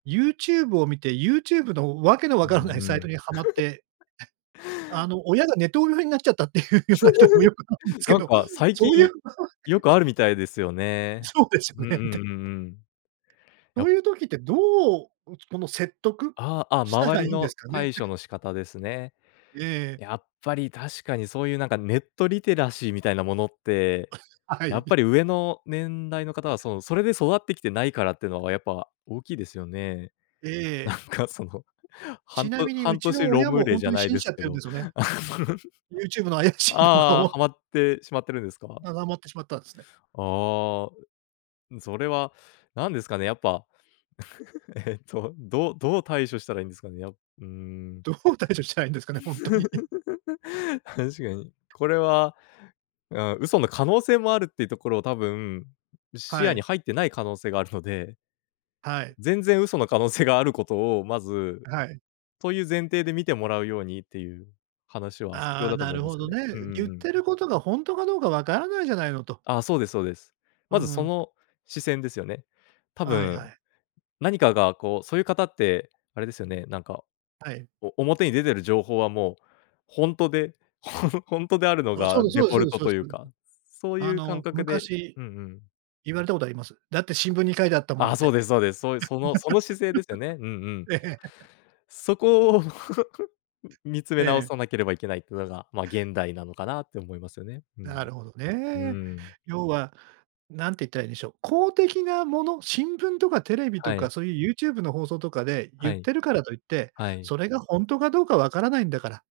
YouTube を見て、YouTube のわけのうわんからないサうイトん。にハマって、あの親がネトウヨになっちゃったっていうような人にも、よく会うんですけなんど、か、最そ近、ういう場合っよてくあるみたいですよね。そうですうよんうね。で。んうんうん。そやっういう時って、どう、うつこの説得ああ、あ、した周らりいいんでのすかね？対処の仕方ですね。ええ。やっぱり確かに、そういうなんかネットリテラシーみたいなものって、はやっい。ぱり上の年代の方はその、それで育ってきてないからっていうのはやっぱ大きいですよね。えなえ。んかその、はちんなとみに、う半ち年の親 ROM もれ本じ当ゃにない信でじちすゃっけてるんど。ですよね。あ YouTube の怪しい動画あああ、を。ハマってしまってるんですか？ってしまったんですね。ああ。それは何ですかね、やっぱ。ええと、どうどう対処したらいいんですかね。や、うーん。どう対処したらいいんですかね、ほんとに。確かに。これは、あ、嘘の可能性もあるっていうところを多分、視は野にい。入ってない可能性があるので。はい。全然嘘の可能性があることを、まず、はい。という前提で見てもらうようにっていう話は、必あ要あ、だとな思るいますほよどね。うんね。う言んっうてん。ることが、ほんとかどうかわからないじゃないのと。ああ、そうですそうです。うーまずそん。の視線ですよね。多はいは分、い。何かがこう、そういう方ってあれですよね。なんか、はい。お表に出てる情報はもうほんとで、ほんほんとであるのあ、そうがですデそうでフすォそうルですトといそううです。か、そうあいう感の覚で、昔、うんうん。言われたことあります。だって新聞に書いてあったもあんあ、っそうて。ですそうです。そういう、そのその姿勢ですよね。うんうん。ええ。そこを 見つめえ直え。さなければいけないっていうのが、まあ、現代なのかなって思いますよね。うなん。るほどうね。ーん。要はなんていったらいいんでしょう。公的なもの、新聞とかテレビとはか、い。そういう YouTube の放送とかでは言っい。てるからといって、はい。それがほんとかどうかわからないんだから。